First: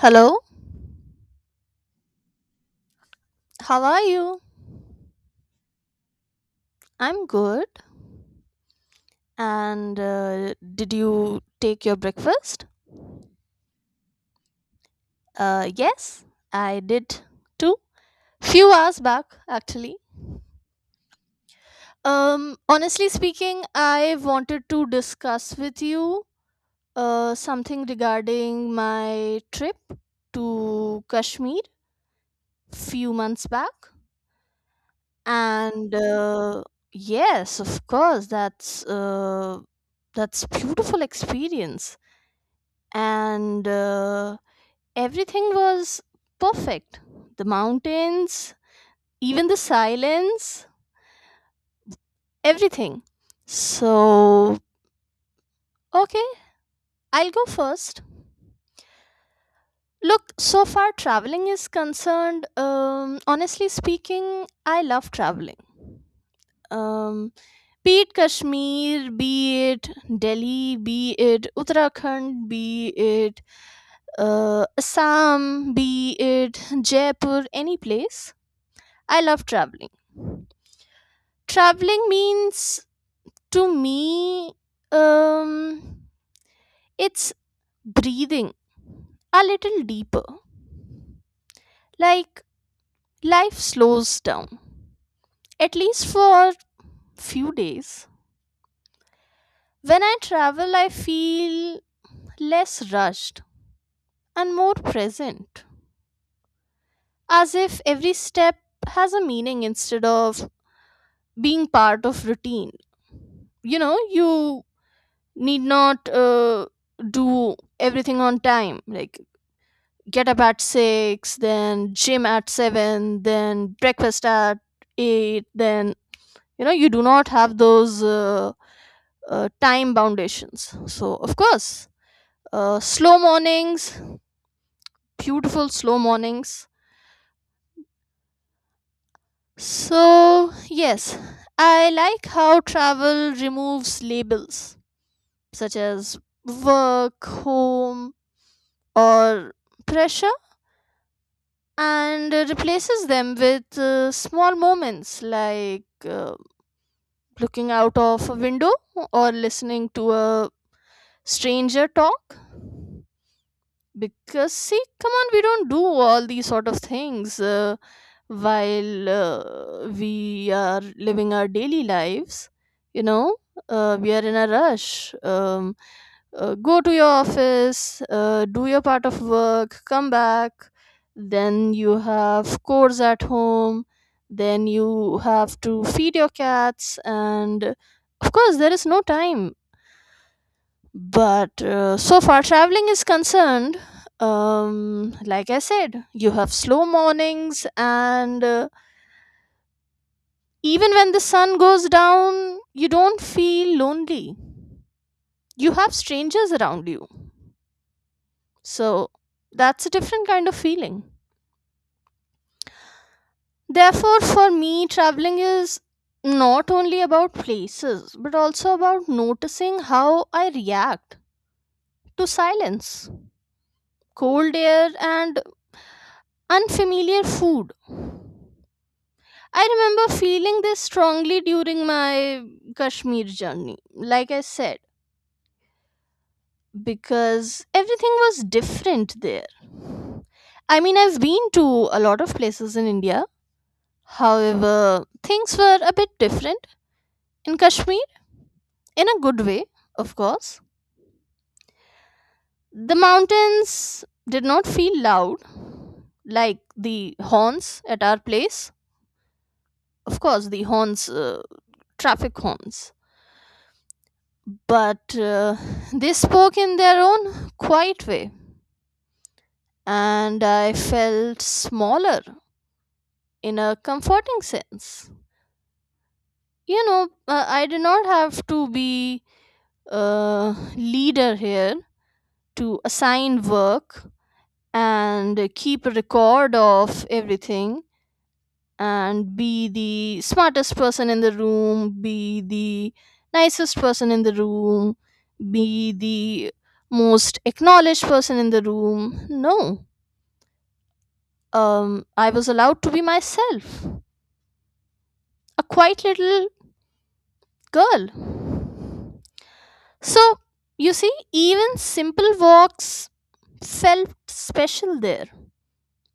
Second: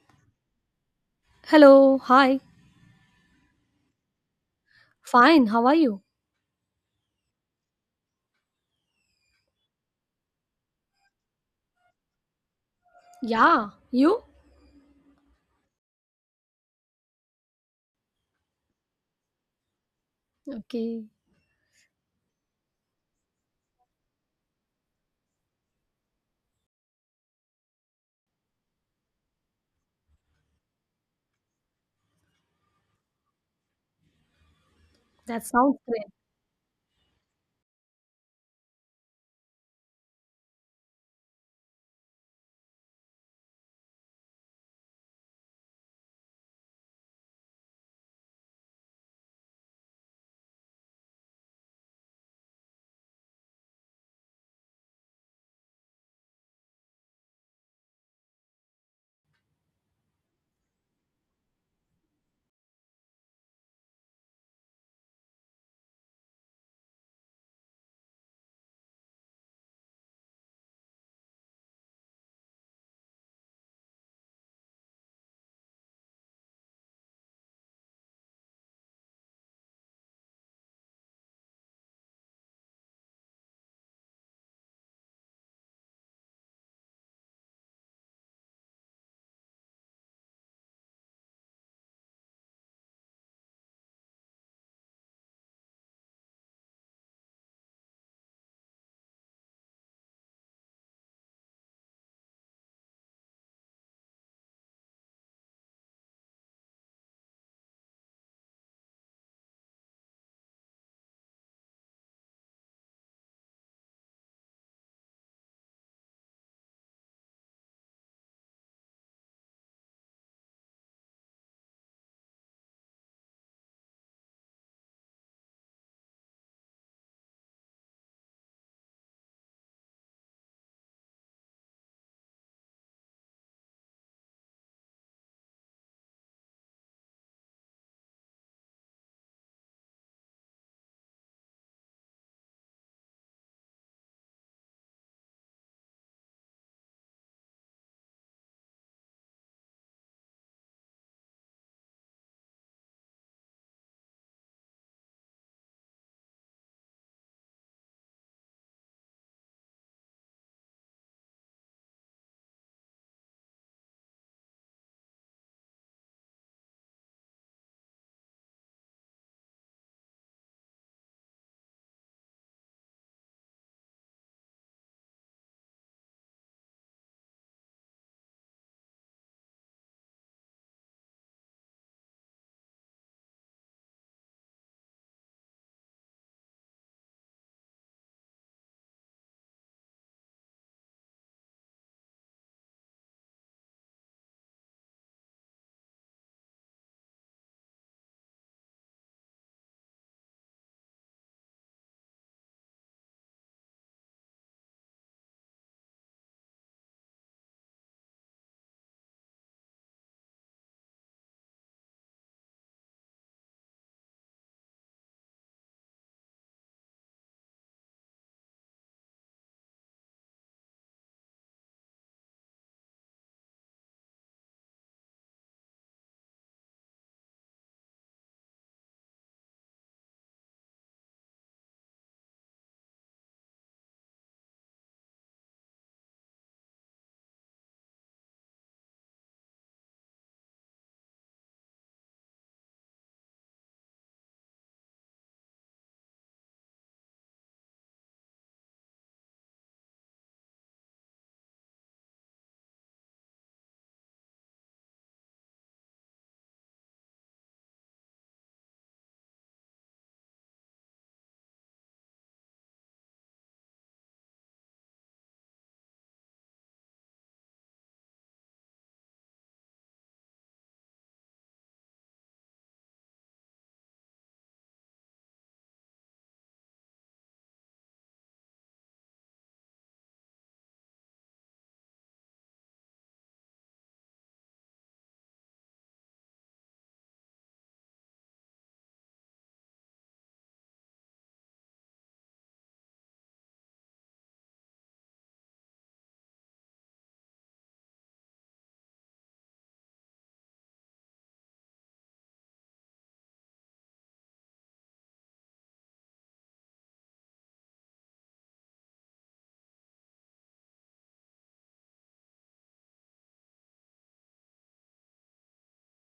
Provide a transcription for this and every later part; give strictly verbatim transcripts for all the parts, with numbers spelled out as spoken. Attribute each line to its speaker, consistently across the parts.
Speaker 1: Hello,
Speaker 2: Hello, hi.
Speaker 1: how are you?
Speaker 2: Fine, how are you?
Speaker 1: I'm good. And uh, Did you take your breakfast?
Speaker 2: Yeah, you?
Speaker 1: Uh, yes, I did too. Few hours back, actually.
Speaker 2: Okay,
Speaker 1: Um, honestly speaking, I wanted to discuss with you uh, something regarding my trip to Kashmir few months back.
Speaker 2: that sounds
Speaker 1: And
Speaker 2: great.
Speaker 1: uh, yes, of course, that's uh, that's beautiful experience, and uh, everything was perfect, the mountains, even the silence, everything. So okay, I'll go first. Look, so far traveling is concerned, um, honestly speaking, I love traveling. Um, be it Kashmir, be it Delhi, be it Uttarakhand, be it uh, Assam, be it Jaipur, any place. I love traveling. Traveling means to me, um, it's breathing a little deeper. Like, life slows down, at least for few days. When I travel, I feel less rushed and more present, as if every step has a meaning instead of being part of routine. You know, you need not uh, do everything on time, like get up at six, then gym at seven, then breakfast at eight, then you know, you do not have those uh, uh, time foundations. So of course, uh, slow mornings, beautiful slow mornings. So yes, I like how travel removes labels such as work, home, or pressure, and uh, replaces them with uh, small moments, like uh, looking out of a window or listening to a stranger talk. Because see, come on, we don't do all these sort of things uh, while uh, we are living our daily lives. You know, uh, we are in a rush. Um, uh, go to your office, uh, do your part of work, come back, then you have chores at home, then you have to feed your cats, and of course, there is no time. But uh, so far traveling is concerned, um, like I said, you have slow mornings, and uh, even when the sun goes down, you don't feel lonely. You have strangers around you. So that's a different kind of feeling. Therefore, for me, traveling is not only about places, but also about noticing how I react to silence, cold air, and unfamiliar food. I remember feeling this strongly during my Kashmir journey, like I said, because everything was different there. I mean, I've been to a lot of places in India, however, things were a bit different in Kashmir, in a good way, of course. The mountains did not feel loud like the horns at our place. Of course, the horns, uh, traffic horns, but uh, they spoke in their own quiet way, and I felt smaller in a comforting sense. You know, uh, I did not have to be a leader here to assign work and keep a record of everything, and be the smartest person in the room, be the nicest person in the room, be the most acknowledged person in the room. No. Um, I was allowed to be myself, a quiet little girl. So, you see, even simple walks felt special there.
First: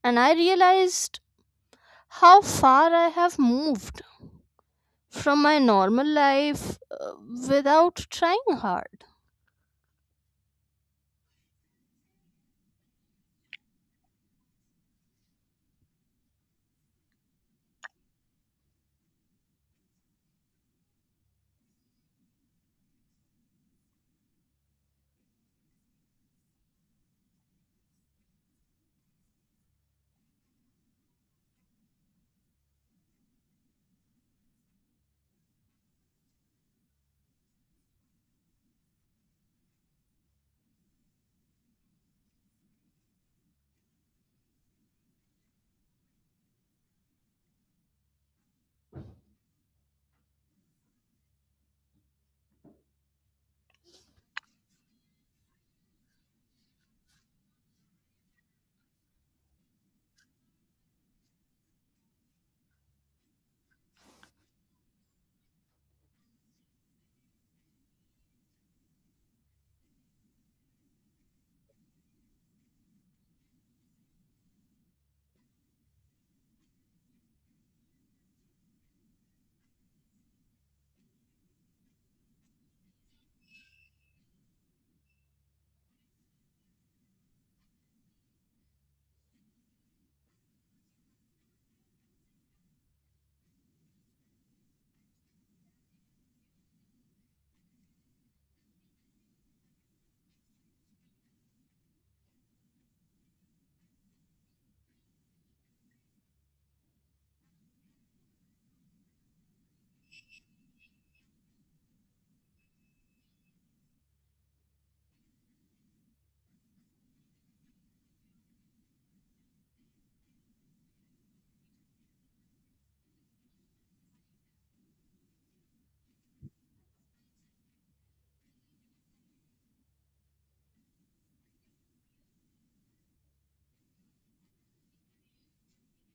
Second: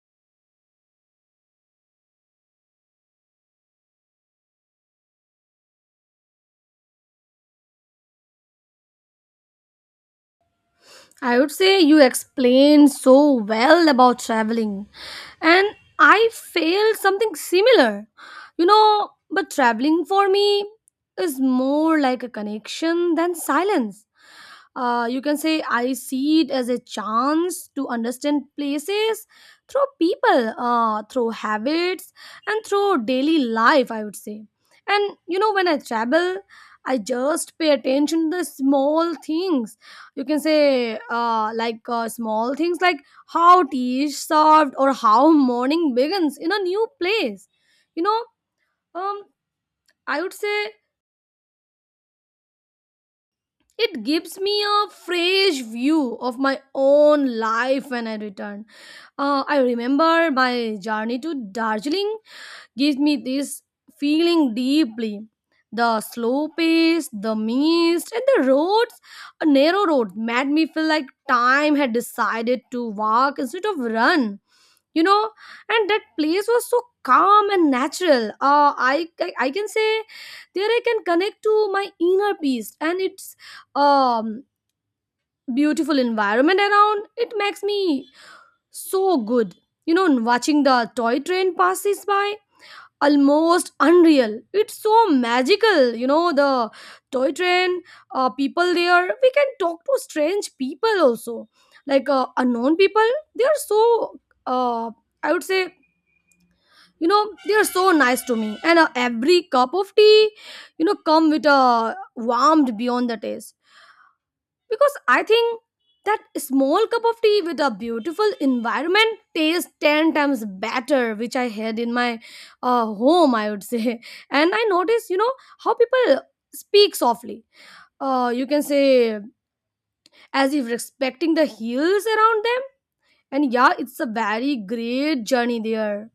Speaker 1: And I realized how far I have moved from my normal life uh, without trying hard.
Speaker 2: I would say you explained so well about traveling, and I failed something similar. You know, but traveling for me is more like a connection than silence. Uh, you can say I see it as a chance to understand places through people, uh, through habits, and through daily life, I would say. And you know, when I travel, I just pay attention to the small things, you can say, uh, like, uh, small things like how tea is served or how morning begins in a new place, you know. um, I would say it gives me a fresh view of my own life when I return. Uh, I remember my journey to Darjeeling gives me this feeling deeply. The slow pace, the mist, and the roads, a narrow road, made me feel like time had decided to walk instead of run, you know. And that place was so calm and natural, uh, I, I i can say there I can connect to my inner peace, and it's um beautiful environment around it makes me so good, you know. And watching the toy train passes by, almost unreal, it's so magical, you know, the toy train. Uh, people there, we can talk to strange people also, like, uh, unknown people, they are so, uh, I would say, you know, they are so nice to me. And uh, every cup of tea, you know, come with a warmed beyond the taste, because I think that small cup of tea with a beautiful environment tastes ten times better, which I had in my uh, home, I would say. And I notice, you know, how people speak softly, uh, you can say, as if respecting the hills around them. And yeah, it's a very great journey there.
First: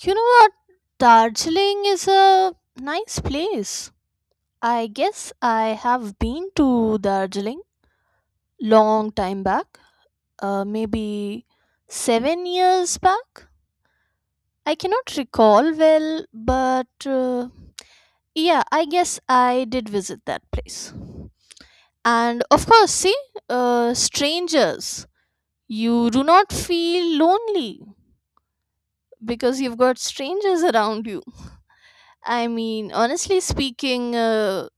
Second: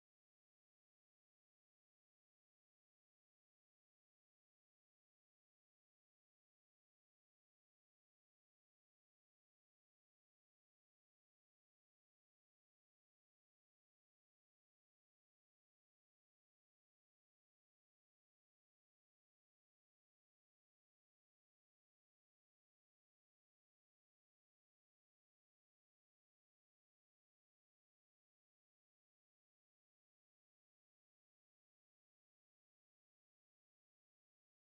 Speaker 1: You know what? Darjeeling is a nice place. I guess I have been to Darjeeling long time back. Uh, maybe seven years back. I cannot recall well, but uh, yeah, I guess I did visit that place. And of course, see, uh, strangers, you do not feel lonely because you've got strangers around you. I mean, honestly speaking, uh,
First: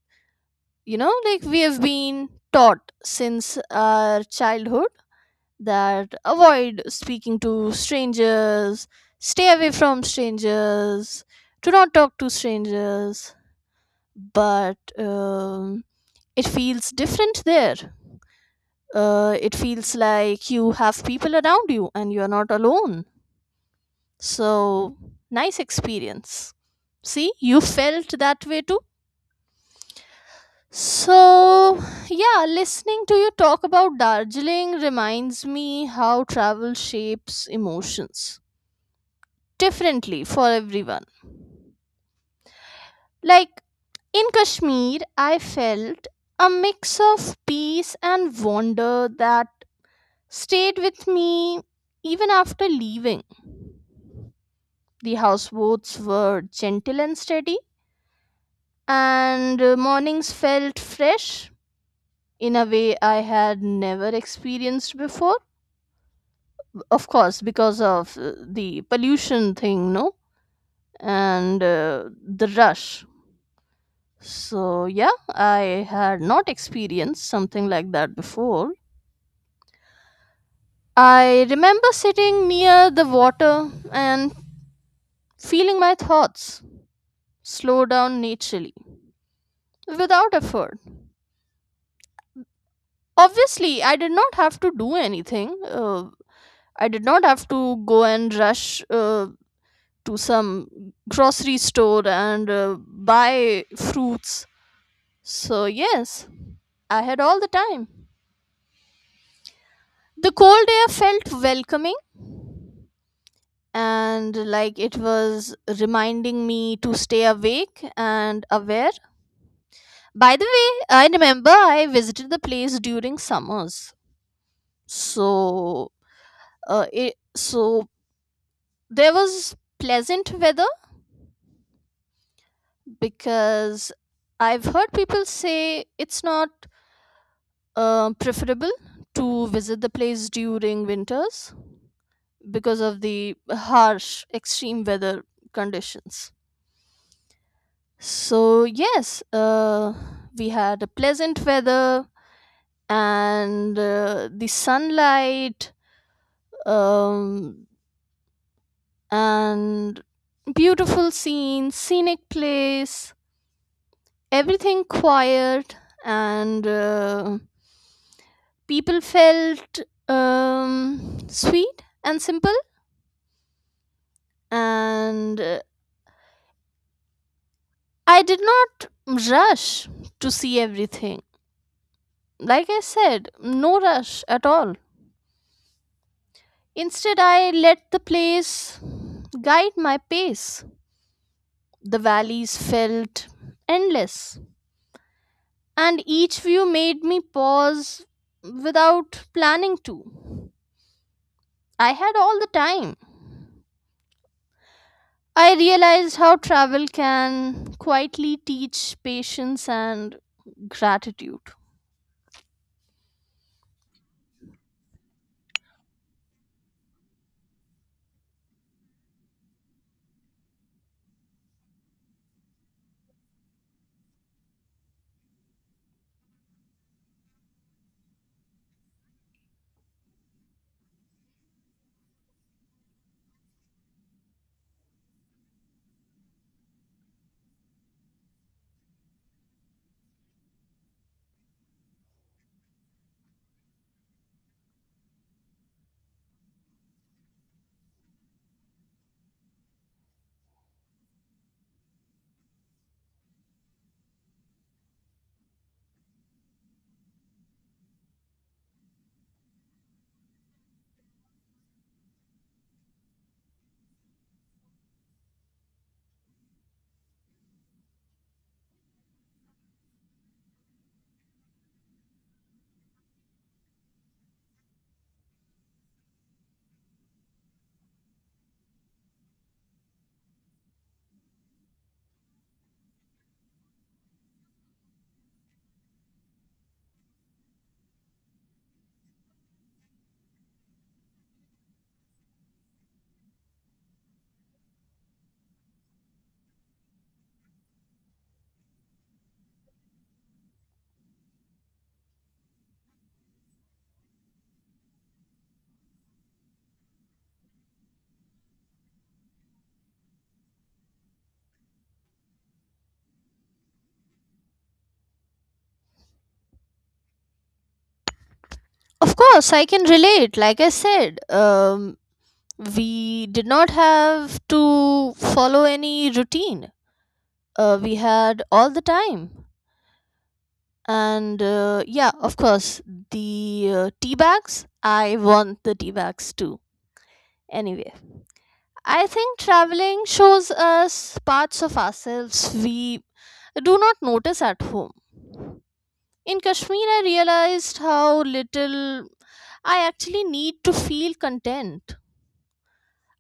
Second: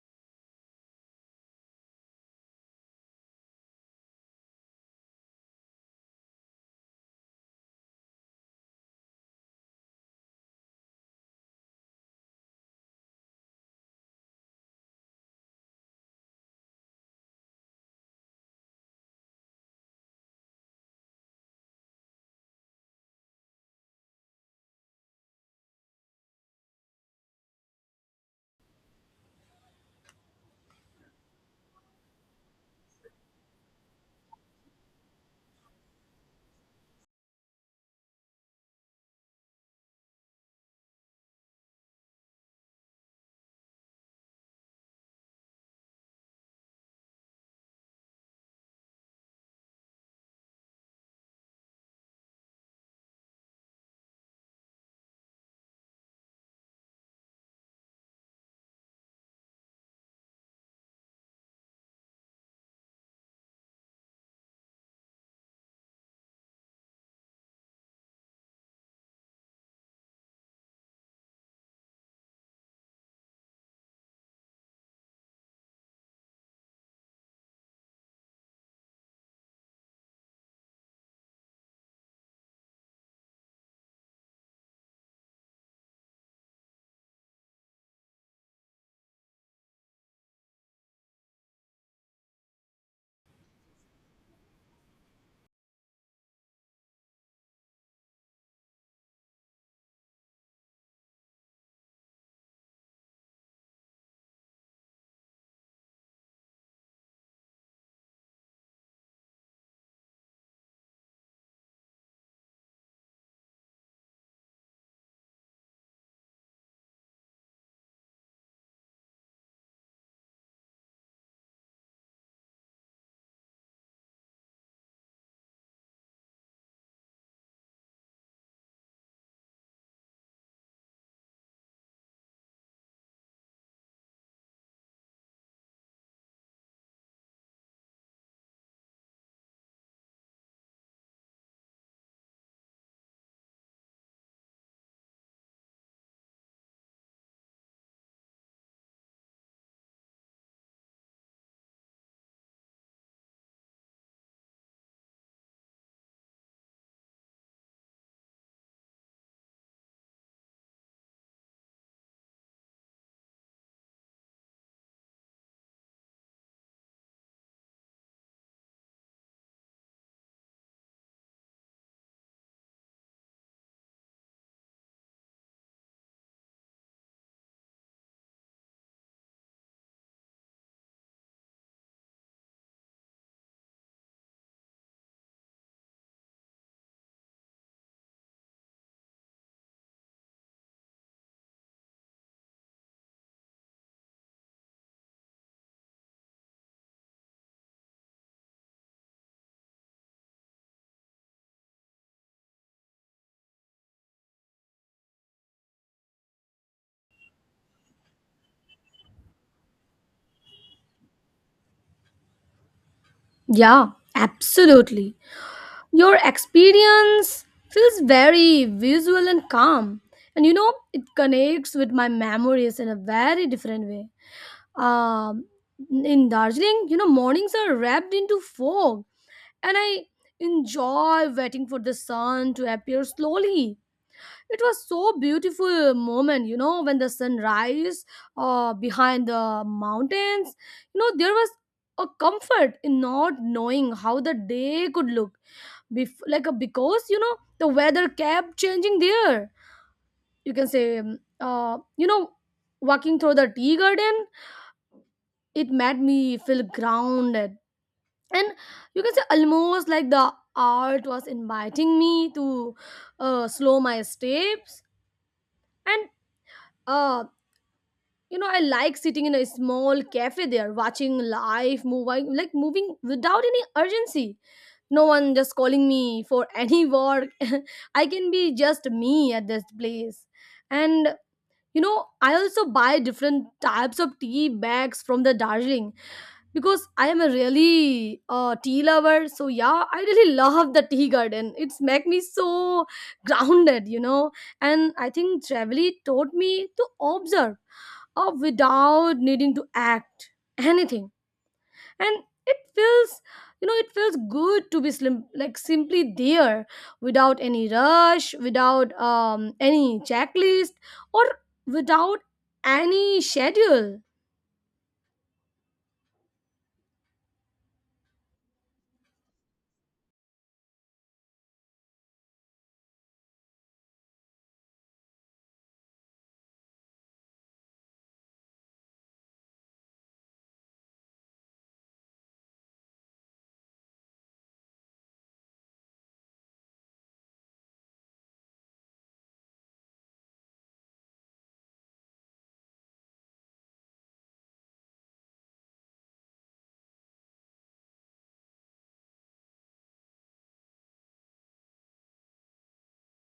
Speaker 1: you know, like, we have been taught since our childhood that avoid speaking to strangers, stay away from strangers, do not talk to strangers. But um, it feels different there. Uh, it feels like you have people around you and you're not alone. So, nice experience. See, you felt that way too. So yeah, listening to you talk about Darjeeling reminds me how travel shapes emotions differently for everyone. Like in Kashmir, I felt a mix of peace and wonder that stayed with me even after leaving. The houseboats were gentle and steady, and uh, mornings felt fresh in a way I had never experienced before. Of course, because of uh, the pollution thing, no? And uh, the rush. So yeah, I had not experienced something like that before. I remember sitting near the water and feeling my thoughts slow down naturally without effort. Obviously, I did not have to do anything. Uh, I did not have to go and rush uh, to some grocery store and uh, buy fruits. So yes, I had all the time. The cold air felt welcoming and like it was reminding me to stay awake and aware. By the way, I remember I visited the place during summers. So, uh, it, so there was pleasant weather because I've heard people say it's not uh, preferable to visit the place during winters because of the harsh extreme weather conditions. So yes, uh, we had a pleasant weather, and uh, the sunlight, um, and beautiful scenes, scenic place, everything quiet, and uh, people felt um, sweet and simple. And uh, I did not rush to see everything. Like I said, no rush at all. Instead, I let the place guide my pace. The valleys felt endless, and each view made me pause without planning to. I had all the time. I realized how travel can quietly teach patience and gratitude.
Speaker 2: Yeah, absolutely. Your experience feels very visual and calm, and you know, it connects with my memories in a very different way. Um, in Darjeeling, you know, mornings are wrapped into fog, and I enjoy waiting for the sun to appear slowly. It was so beautiful moment, you know, when the sun rise uh, behind the mountains. You know, there was a comfort in not knowing how the day could look. Bef- like a, because you know the weather kept changing there. You can say, um, uh, you know, walking through the tea garden, it made me feel grounded, and you can say almost like the art was inviting me to uh, slow my steps, and uh, you know, I like sitting in a small cafe there watching life moving, like, moving without any urgency. No one just calling me for any work. I can be just me at this place. And you know, I also buy different types of tea bags from the Darjeeling, because I am a really uh, tea lover. So yeah, I really love the tea garden. It's make me so grounded, you know. And I think traveling taught me to observe, uh, without needing to act anything. And it feels you know, it feels good to be slim, like simply there, without any rush, without um any checklist, or without any schedule.
Speaker 1: Of course, I can relate. Like I said, um, we did not have to follow any routine, uh, we had all the time. and uh, yeah, of course, the uh, tea bags, I want the tea bags too. Anyway, I think traveling shows us parts of ourselves we do not notice at home. In Kashmir, I realized how little I actually need to feel content.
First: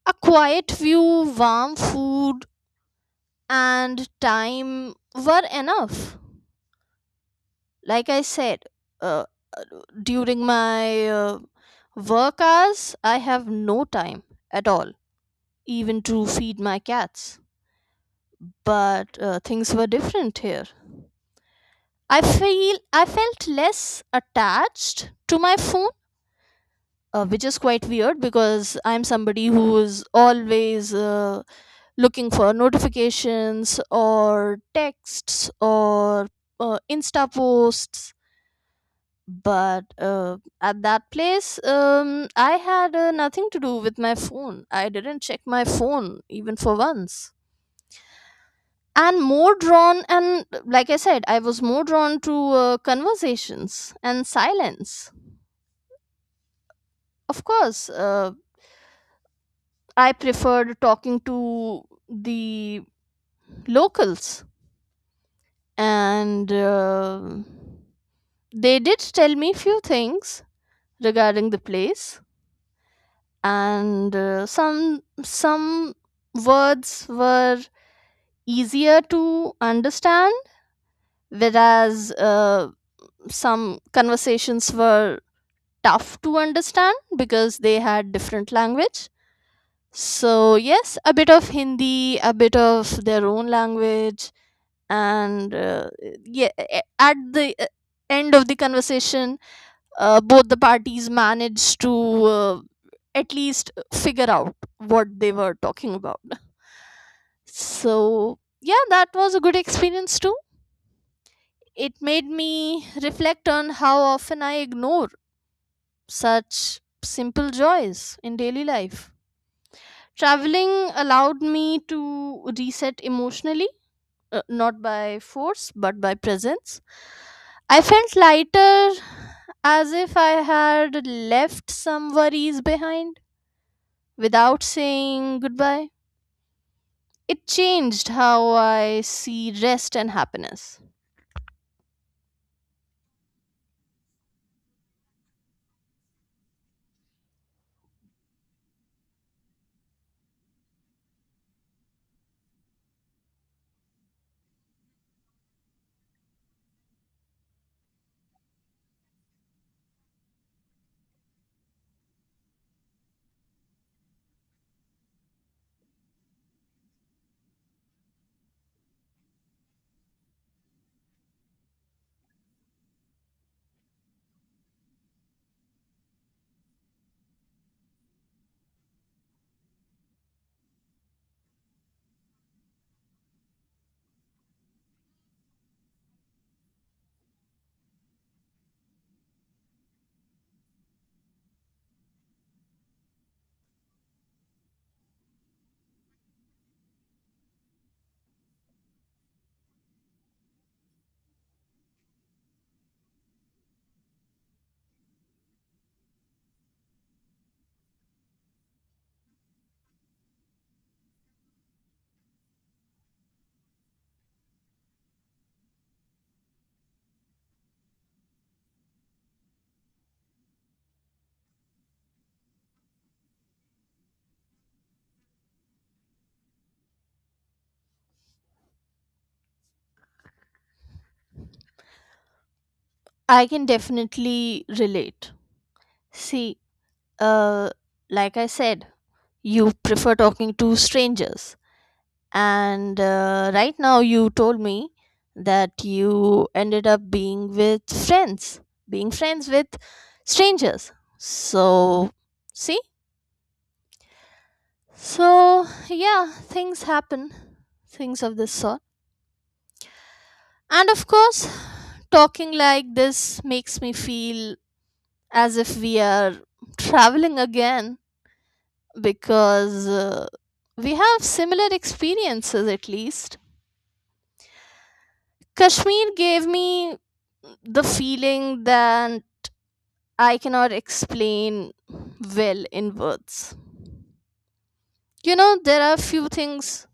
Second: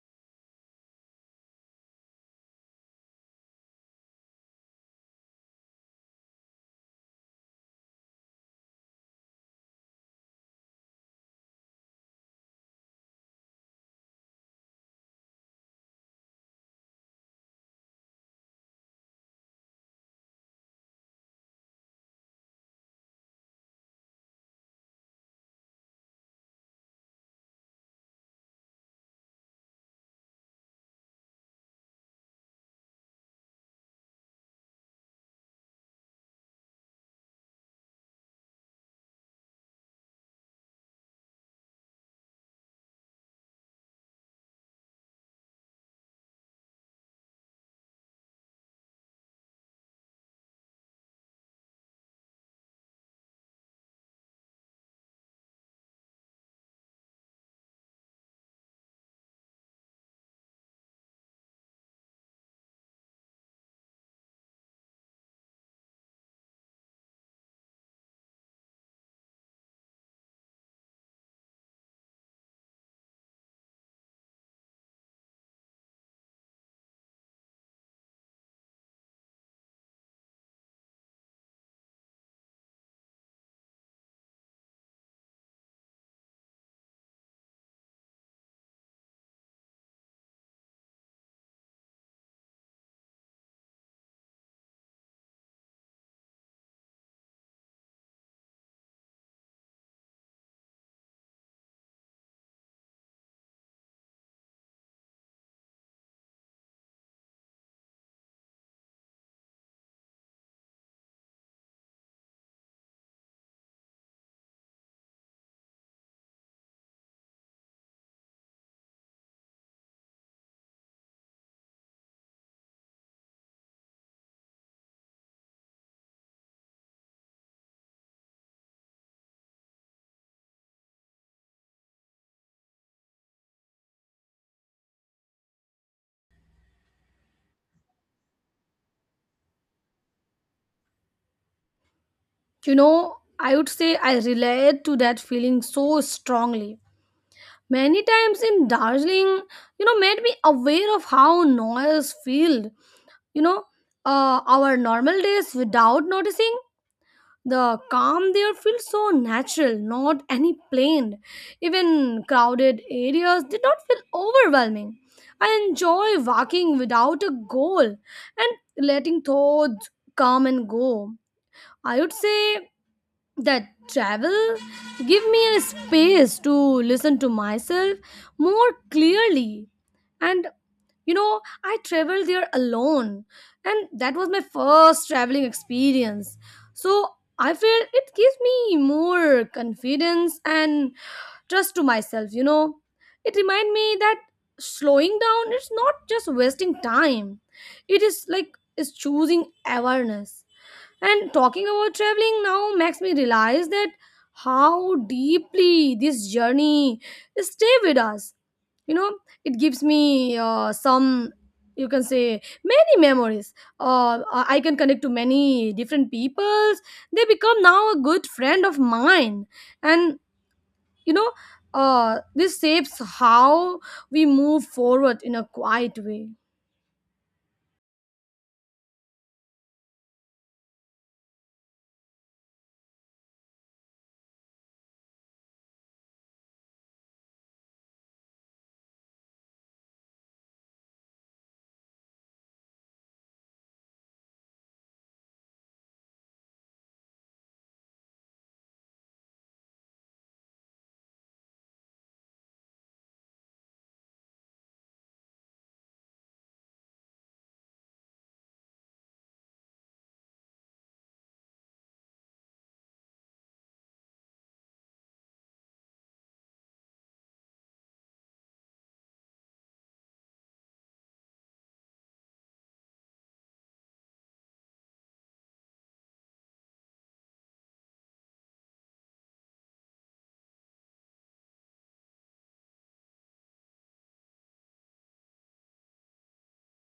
Speaker 1: A quiet view, warm food, and time were enough. Like I said, uh, during my uh, work hours, I have no time at all, even to feed my cats. But uh, things were different here. I feel I felt less attached to my phone, uh, which is quite weird because I'm somebody who is always uh, looking for notifications or texts or uh, Insta posts. But uh, at that place, um, I had uh, nothing to do with my phone. I didn't check my phone even for once, and more drawn and like I said, I was more drawn to uh, conversations and silence. Of course, uh, I preferred talking to the locals, and uh, they did tell me few things regarding the place. And uh, some some words were easier to understand, whereas uh, some conversations were tough to understand because they had different language. So yes, a bit of Hindi, a bit of their own language. And uh, yeah, at the uh, end of the conversation, uh, both the parties managed to uh, at least figure out what they were talking about. So yeah, that was a good experience too. It made me reflect on how often I ignore such simple joys in daily life. Traveling allowed me to reset emotionally, uh, not by force but by presence. I felt lighter, as if I had left some worries behind without saying goodbye. It changed how I see rest and happiness.
Speaker 2: You know, I would say I relate to that feeling so strongly. Many times in Darjeeling, you know, made me aware of how noise filled, you know, uh, our normal days without noticing. The calm there feels so natural, not any planned. Even crowded areas did not feel overwhelming. I enjoy walking without a goal and letting thoughts come and go. I would say that travel give me a space to listen to myself more clearly. And you know, I traveled there alone, and that was my first traveling experience. So I feel it gives me more confidence and trust to myself, you know. It reminds me that slowing down is not just wasting time, it is like is choosing awareness. And talking about traveling now makes me realize that how deeply this journey stay with us, you know. It gives me uh, some, you can say, many memories. Uh, i I can connect to many different peoples, they become now a good friend of mine. And you know, uh, this shapes how we move forward in a quiet way.
Speaker 1: I can definitely relate. See, uh, like I said, you prefer talking to strangers. And uh, right now, you told me that you ended up being with friends, being friends with strangers. So, see? So yeah, things happen, things of this sort. And of course, talking like this makes me feel as if we are traveling again, because uh, we have similar experiences, at least. Kashmir gave me the feeling that I cannot explain well in words. You know, there are few things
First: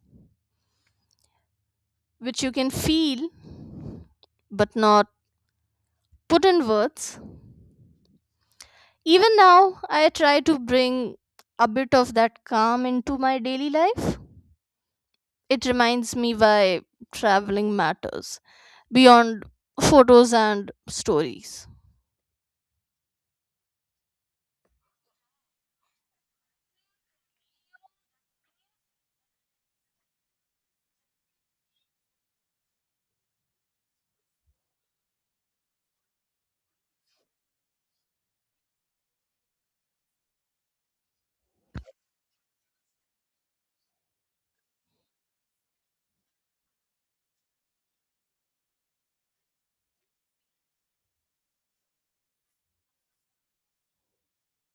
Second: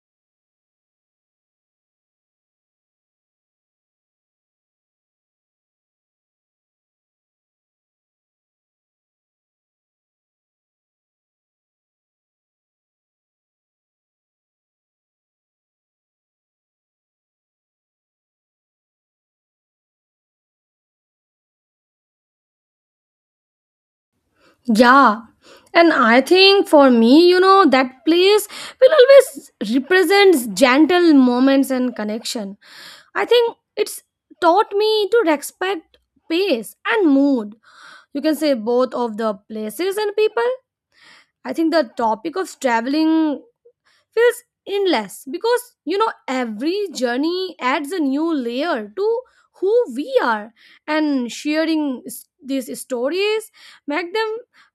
Speaker 1: which you can feel but not put in words. Even now, I try to bring a bit of that calm into my daily life. It reminds me why traveling matters beyond photos and stories.
Speaker 2: Yeah, and I think for me, you know, that place will always represents gentle moments and connection. I think it's taught me to respect pace and mood, you can say, both of the places and people. I think the topic of traveling feels endless, because you know, every journey adds a new layer to who we are. And sharing s- these stories make them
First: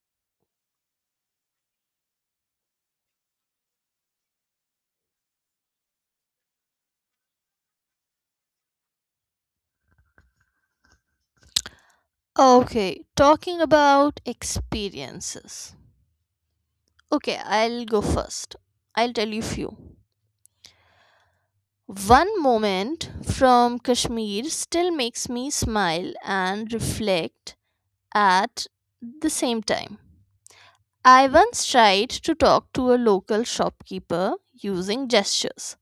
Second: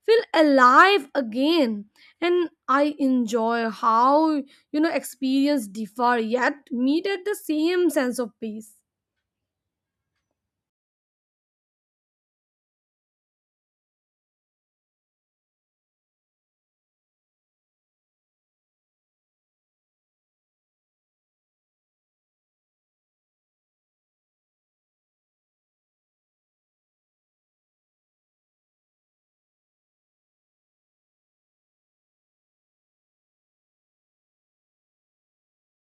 Speaker 2: feel alive again. And I enjoy how, you know, experience differ yet meet at the same sense of peace.
Speaker 1: Okay, talking about experiences. Okay, I'll go first. I'll tell you few. One moment from Kashmir still makes me smile and reflect at the same time. I once tried to talk to a local shopkeeper using gestures.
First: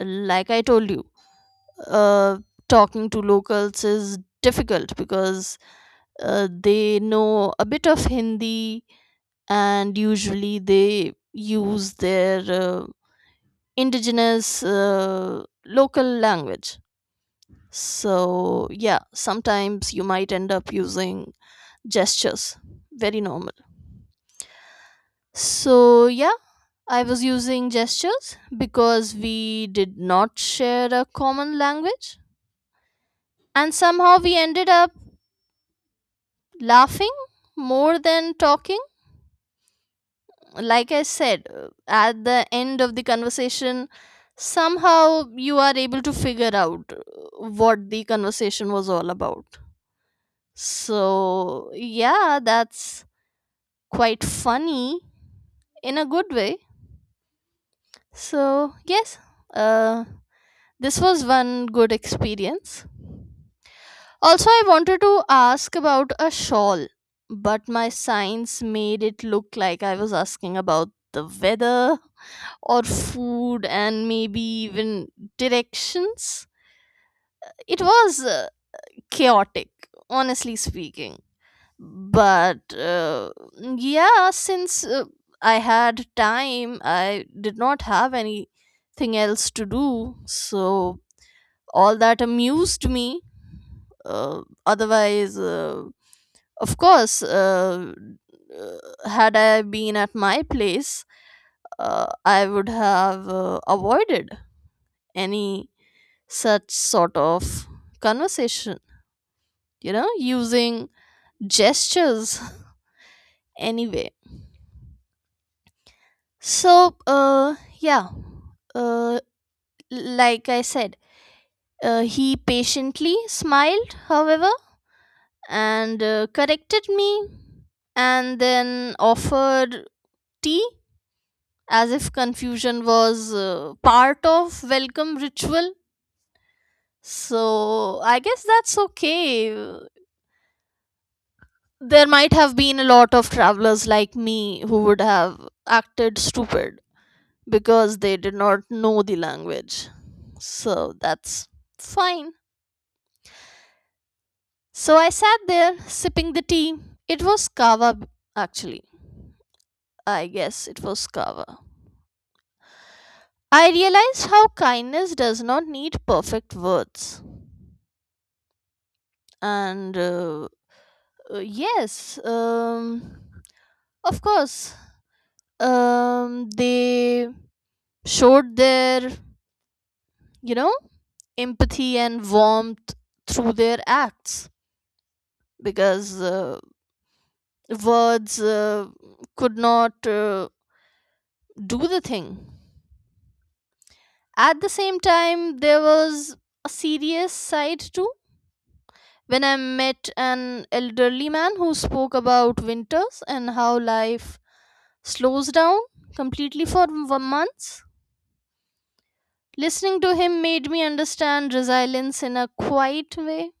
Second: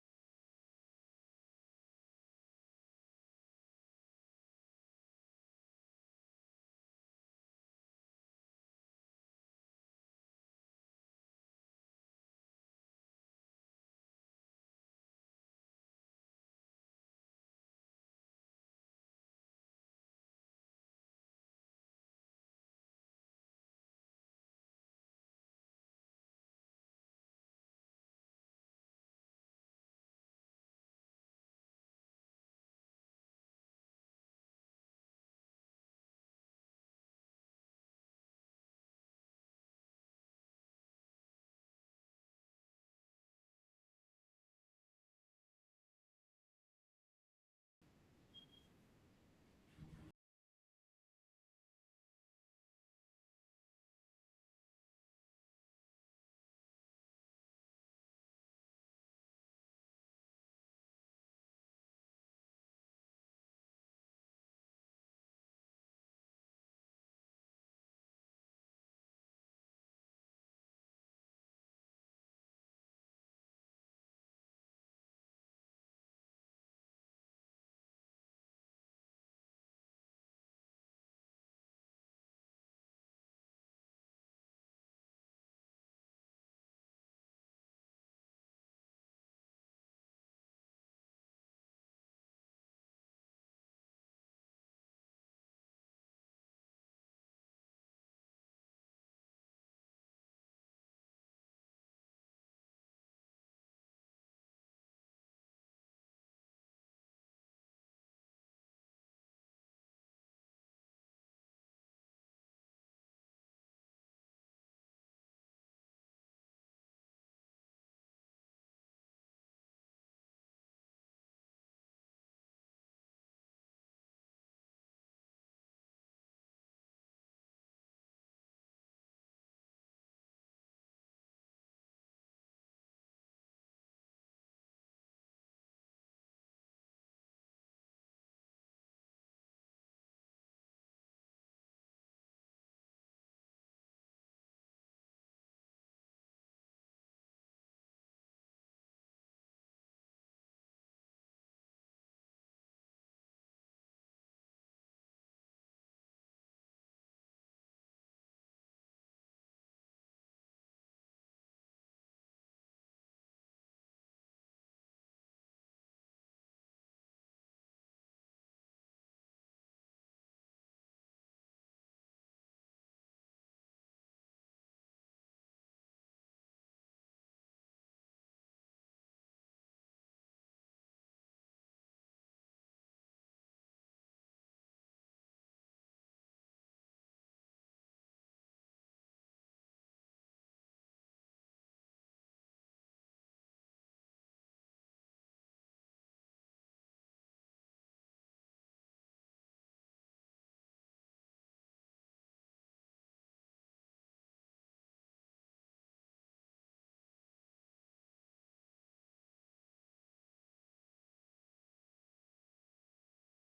Speaker 1: Like I told you, uh, talking to locals is difficult because uh, they know a bit of Hindi, and usually they use their uh, indigenous uh, local language. So yeah, sometimes you might end up using gestures. Very normal. So yeah, I was using gestures because we did not share a common language. And somehow we ended up laughing more than talking. Like I said, uh, at the end of the conversation, somehow you are able to figure out uh, what the conversation was all about. So yeah, that's quite funny in a good way. So yes, uh, this was one good experience. Also, I wanted to ask about a shawl, but my signs made it look like I was asking about the weather or food, and maybe even directions. It was uh, chaotic, honestly speaking. But uh, yeah, since uh, I had time, I did not have anything else to do, so all that amused me. Uh, otherwise uh, of course uh, uh, Had I been at my place, uh, I would have uh, avoided any such sort of conversation, you know, using gestures. Anyway, So, uh, yeah, uh, like I said, uh, he patiently smiled, however, and uh, corrected me, and then offered tea as if confusion was uh, part of welcome ritual. So, I guess that's okay. There might have been a lot of travelers like me who would have acted stupid because they did not know the language. So that's fine. So I sat there sipping the tea. It was kava, b- actually. I guess it was kava. I realized how kindness does not need perfect words. And uh, uh, yes, um, of course, um, they showed their, you know, empathy and warmth through their acts, because uh, words uh, could not uh, do the thing. At the same time, there was a serious side too. When I met an elderly man who spoke about winters and how life slows down completely for m- months, listening to him made me understand resilience in a quiet way.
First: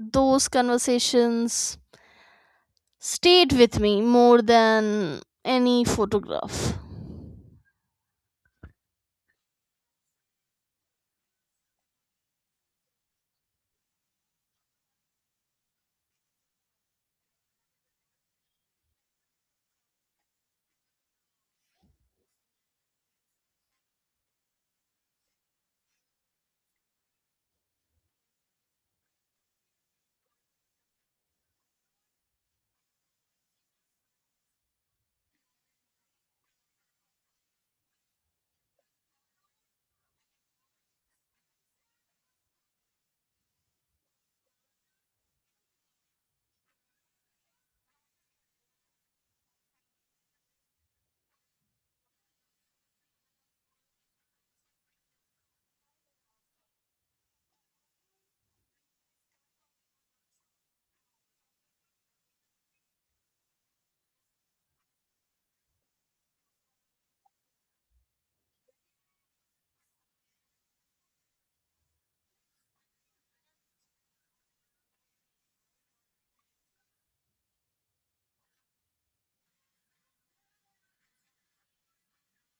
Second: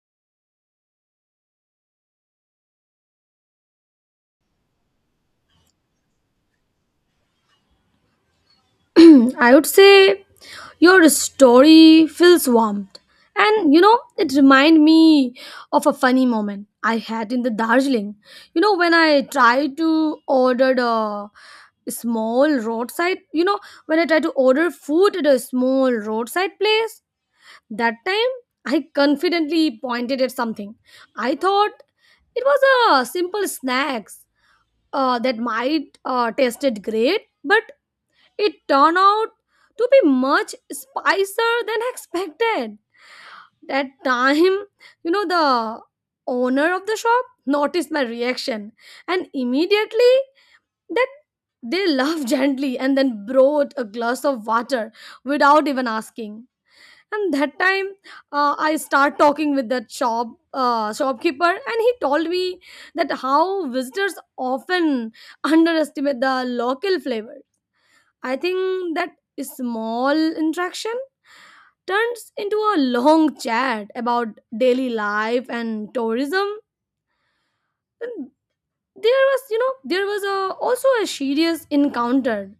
Speaker 1: Those conversations stayed with me more than any photograph.
Speaker 2: I would say your story feels warm. And you know, it reminded me of a funny moment I had in the Darjeeling. You know, when I tried to order the small roadside, you know, when I tried to order food at a small roadside place, that time I confidently pointed at something. I thought it was a simple snacks uh, that might uh, tasted great, but it turned out to be much spicier than expected. That time, you know, the owner of the shop noticed my reaction and immediately that they laughed gently and then brought a glass of water without even asking. And that time, uh, I start talking with that shop uh, shopkeeper, and he told me that how visitors often underestimate the local flavor. I think that small interaction turns into a long chat about daily life and tourism. And There was, you know, there was a, also a serious encounter.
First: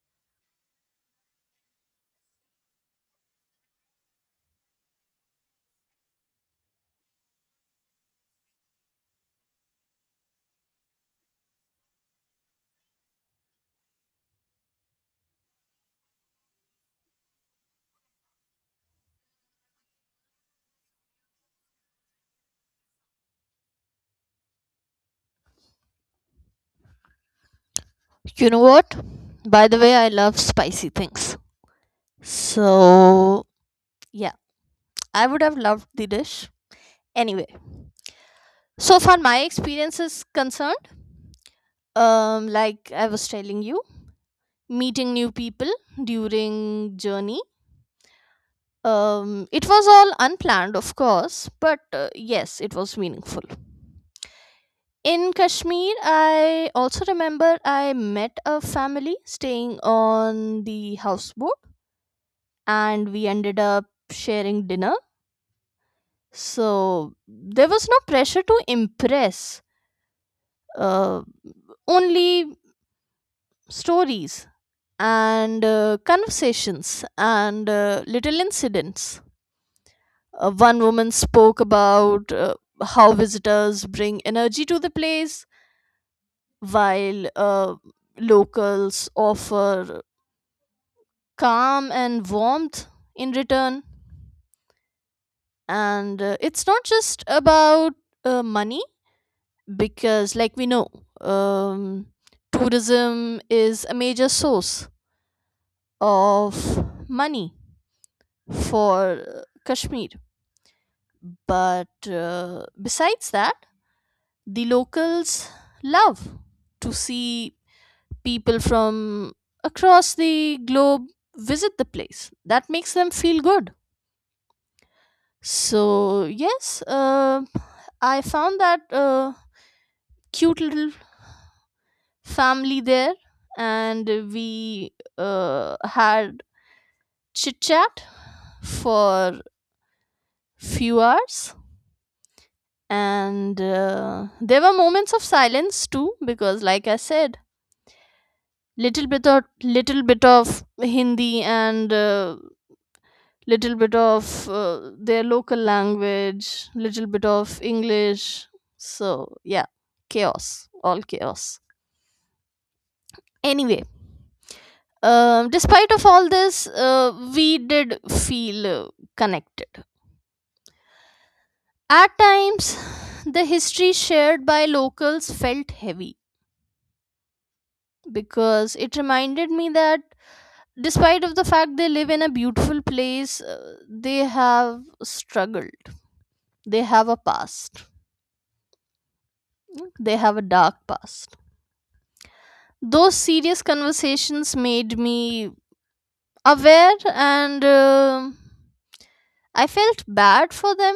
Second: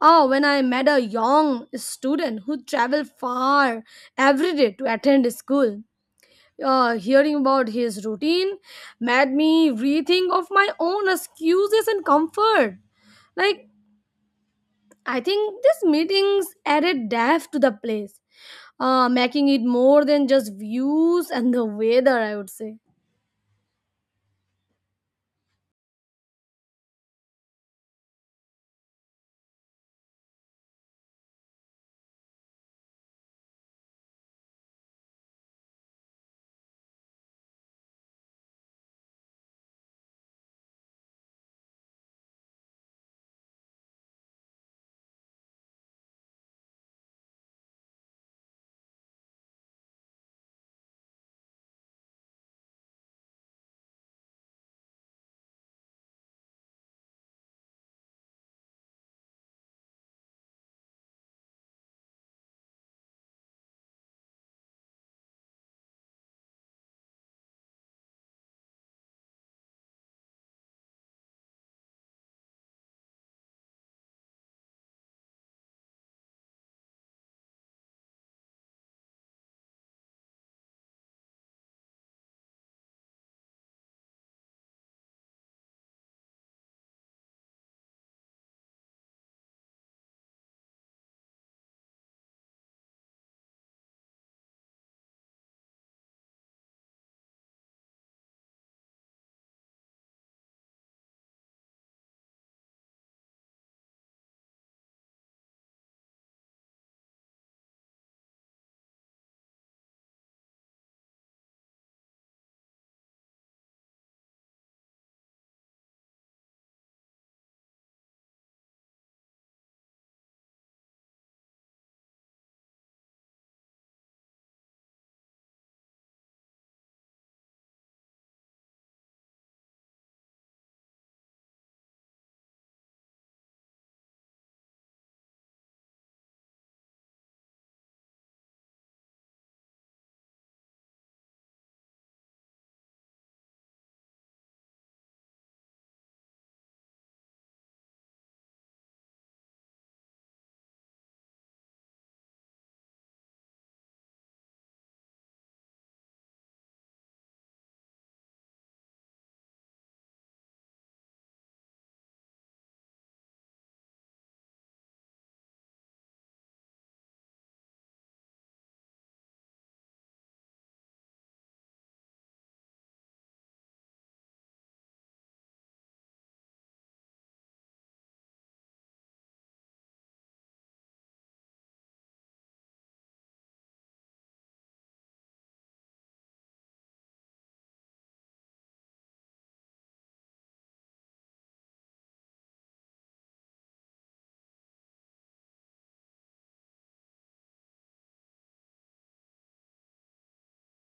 Speaker 2: Oh, when I met a young student who traveled far every day to attend school. Uh, hearing about his routine made me rethink of my own excuses and comfort. Like, I think these meetings added depth to the place, uh, making it more than just views and the weather, I would say.
Speaker 1: You know what? By the way, I love spicy things. So, yeah, I would have loved the dish. Anyway, so far my experience is concerned, um, like I was telling you, meeting new people during journey. Um, it was all unplanned, of course, but uh, yes, it was meaningful. In Kashmir, I also remember I met a family staying on the houseboat, and we ended up sharing dinner. So there was no pressure to impress, uh, only stories and uh, conversations and uh, little incidents. Uh, one woman spoke about uh, how visitors bring energy to the place, while uh, locals offer calm and warmth in return. And uh, It's not just about uh, money, because, like we know, um, tourism is a major source of money for Kashmir. But uh, besides that, the locals love to see people from across the globe visit the place. That makes them feel good. So yes, uh, I found that uh, cute little family there, and we uh, had chit chat for few hours, and uh, there were moments of silence too, because, like I said, little bit of little bit of Hindi and uh, little bit of uh, their local language, little bit of English. So yeah, chaos, all chaos. Anyway, um, despite of all this, uh, we did feel uh, connected at times. The history shared by locals felt heavy, because it reminded me that despite of the fact they live in a beautiful place, uh, they have struggled. They have a past, they have a dark past. Those serious conversations made me aware, and um I felt bad for them.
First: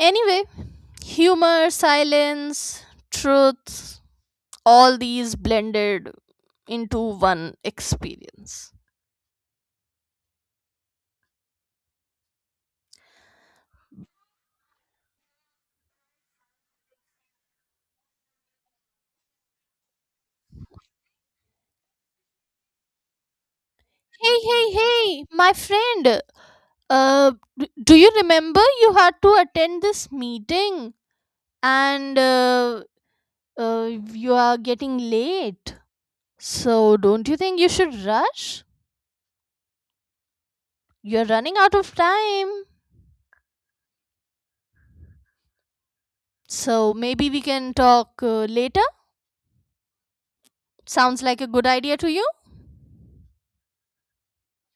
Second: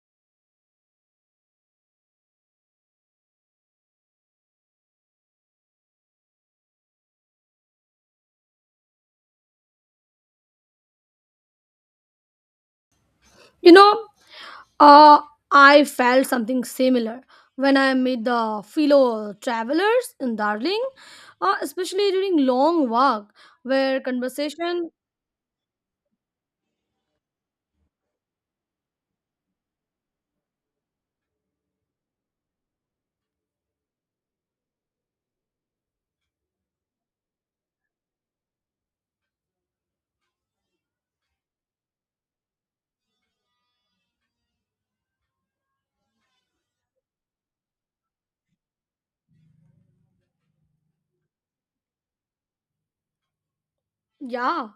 Speaker 1: Anyway, humor, silence, truth, all these blended into one experience.
Speaker 2: You know, uh, I felt something similar when I met the fellow travelers in Darling, uh, especially during long walk where
Speaker 1: Hey, hey,
Speaker 2: conversation,
Speaker 1: hey, my friend. Uh, d- do you remember you had to attend this meeting, and uh, uh, you are getting late? So, don't you think you should rush? You're running out of time. So, maybe we can talk uh, later. Sounds like a good idea to you.
Speaker 2: yeah,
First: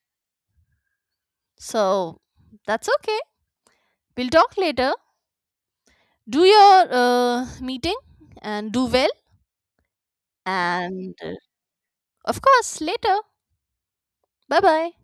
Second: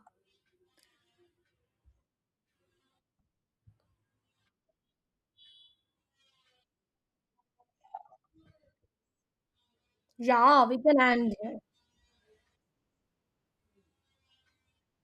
Speaker 1: So, that's okay. We'll talk later. Do your uh, meeting and do well.
Speaker 2: yeah, we can
Speaker 1: and
Speaker 2: end
Speaker 1: uh,
Speaker 2: here.
Speaker 1: of course, later. Bye bye.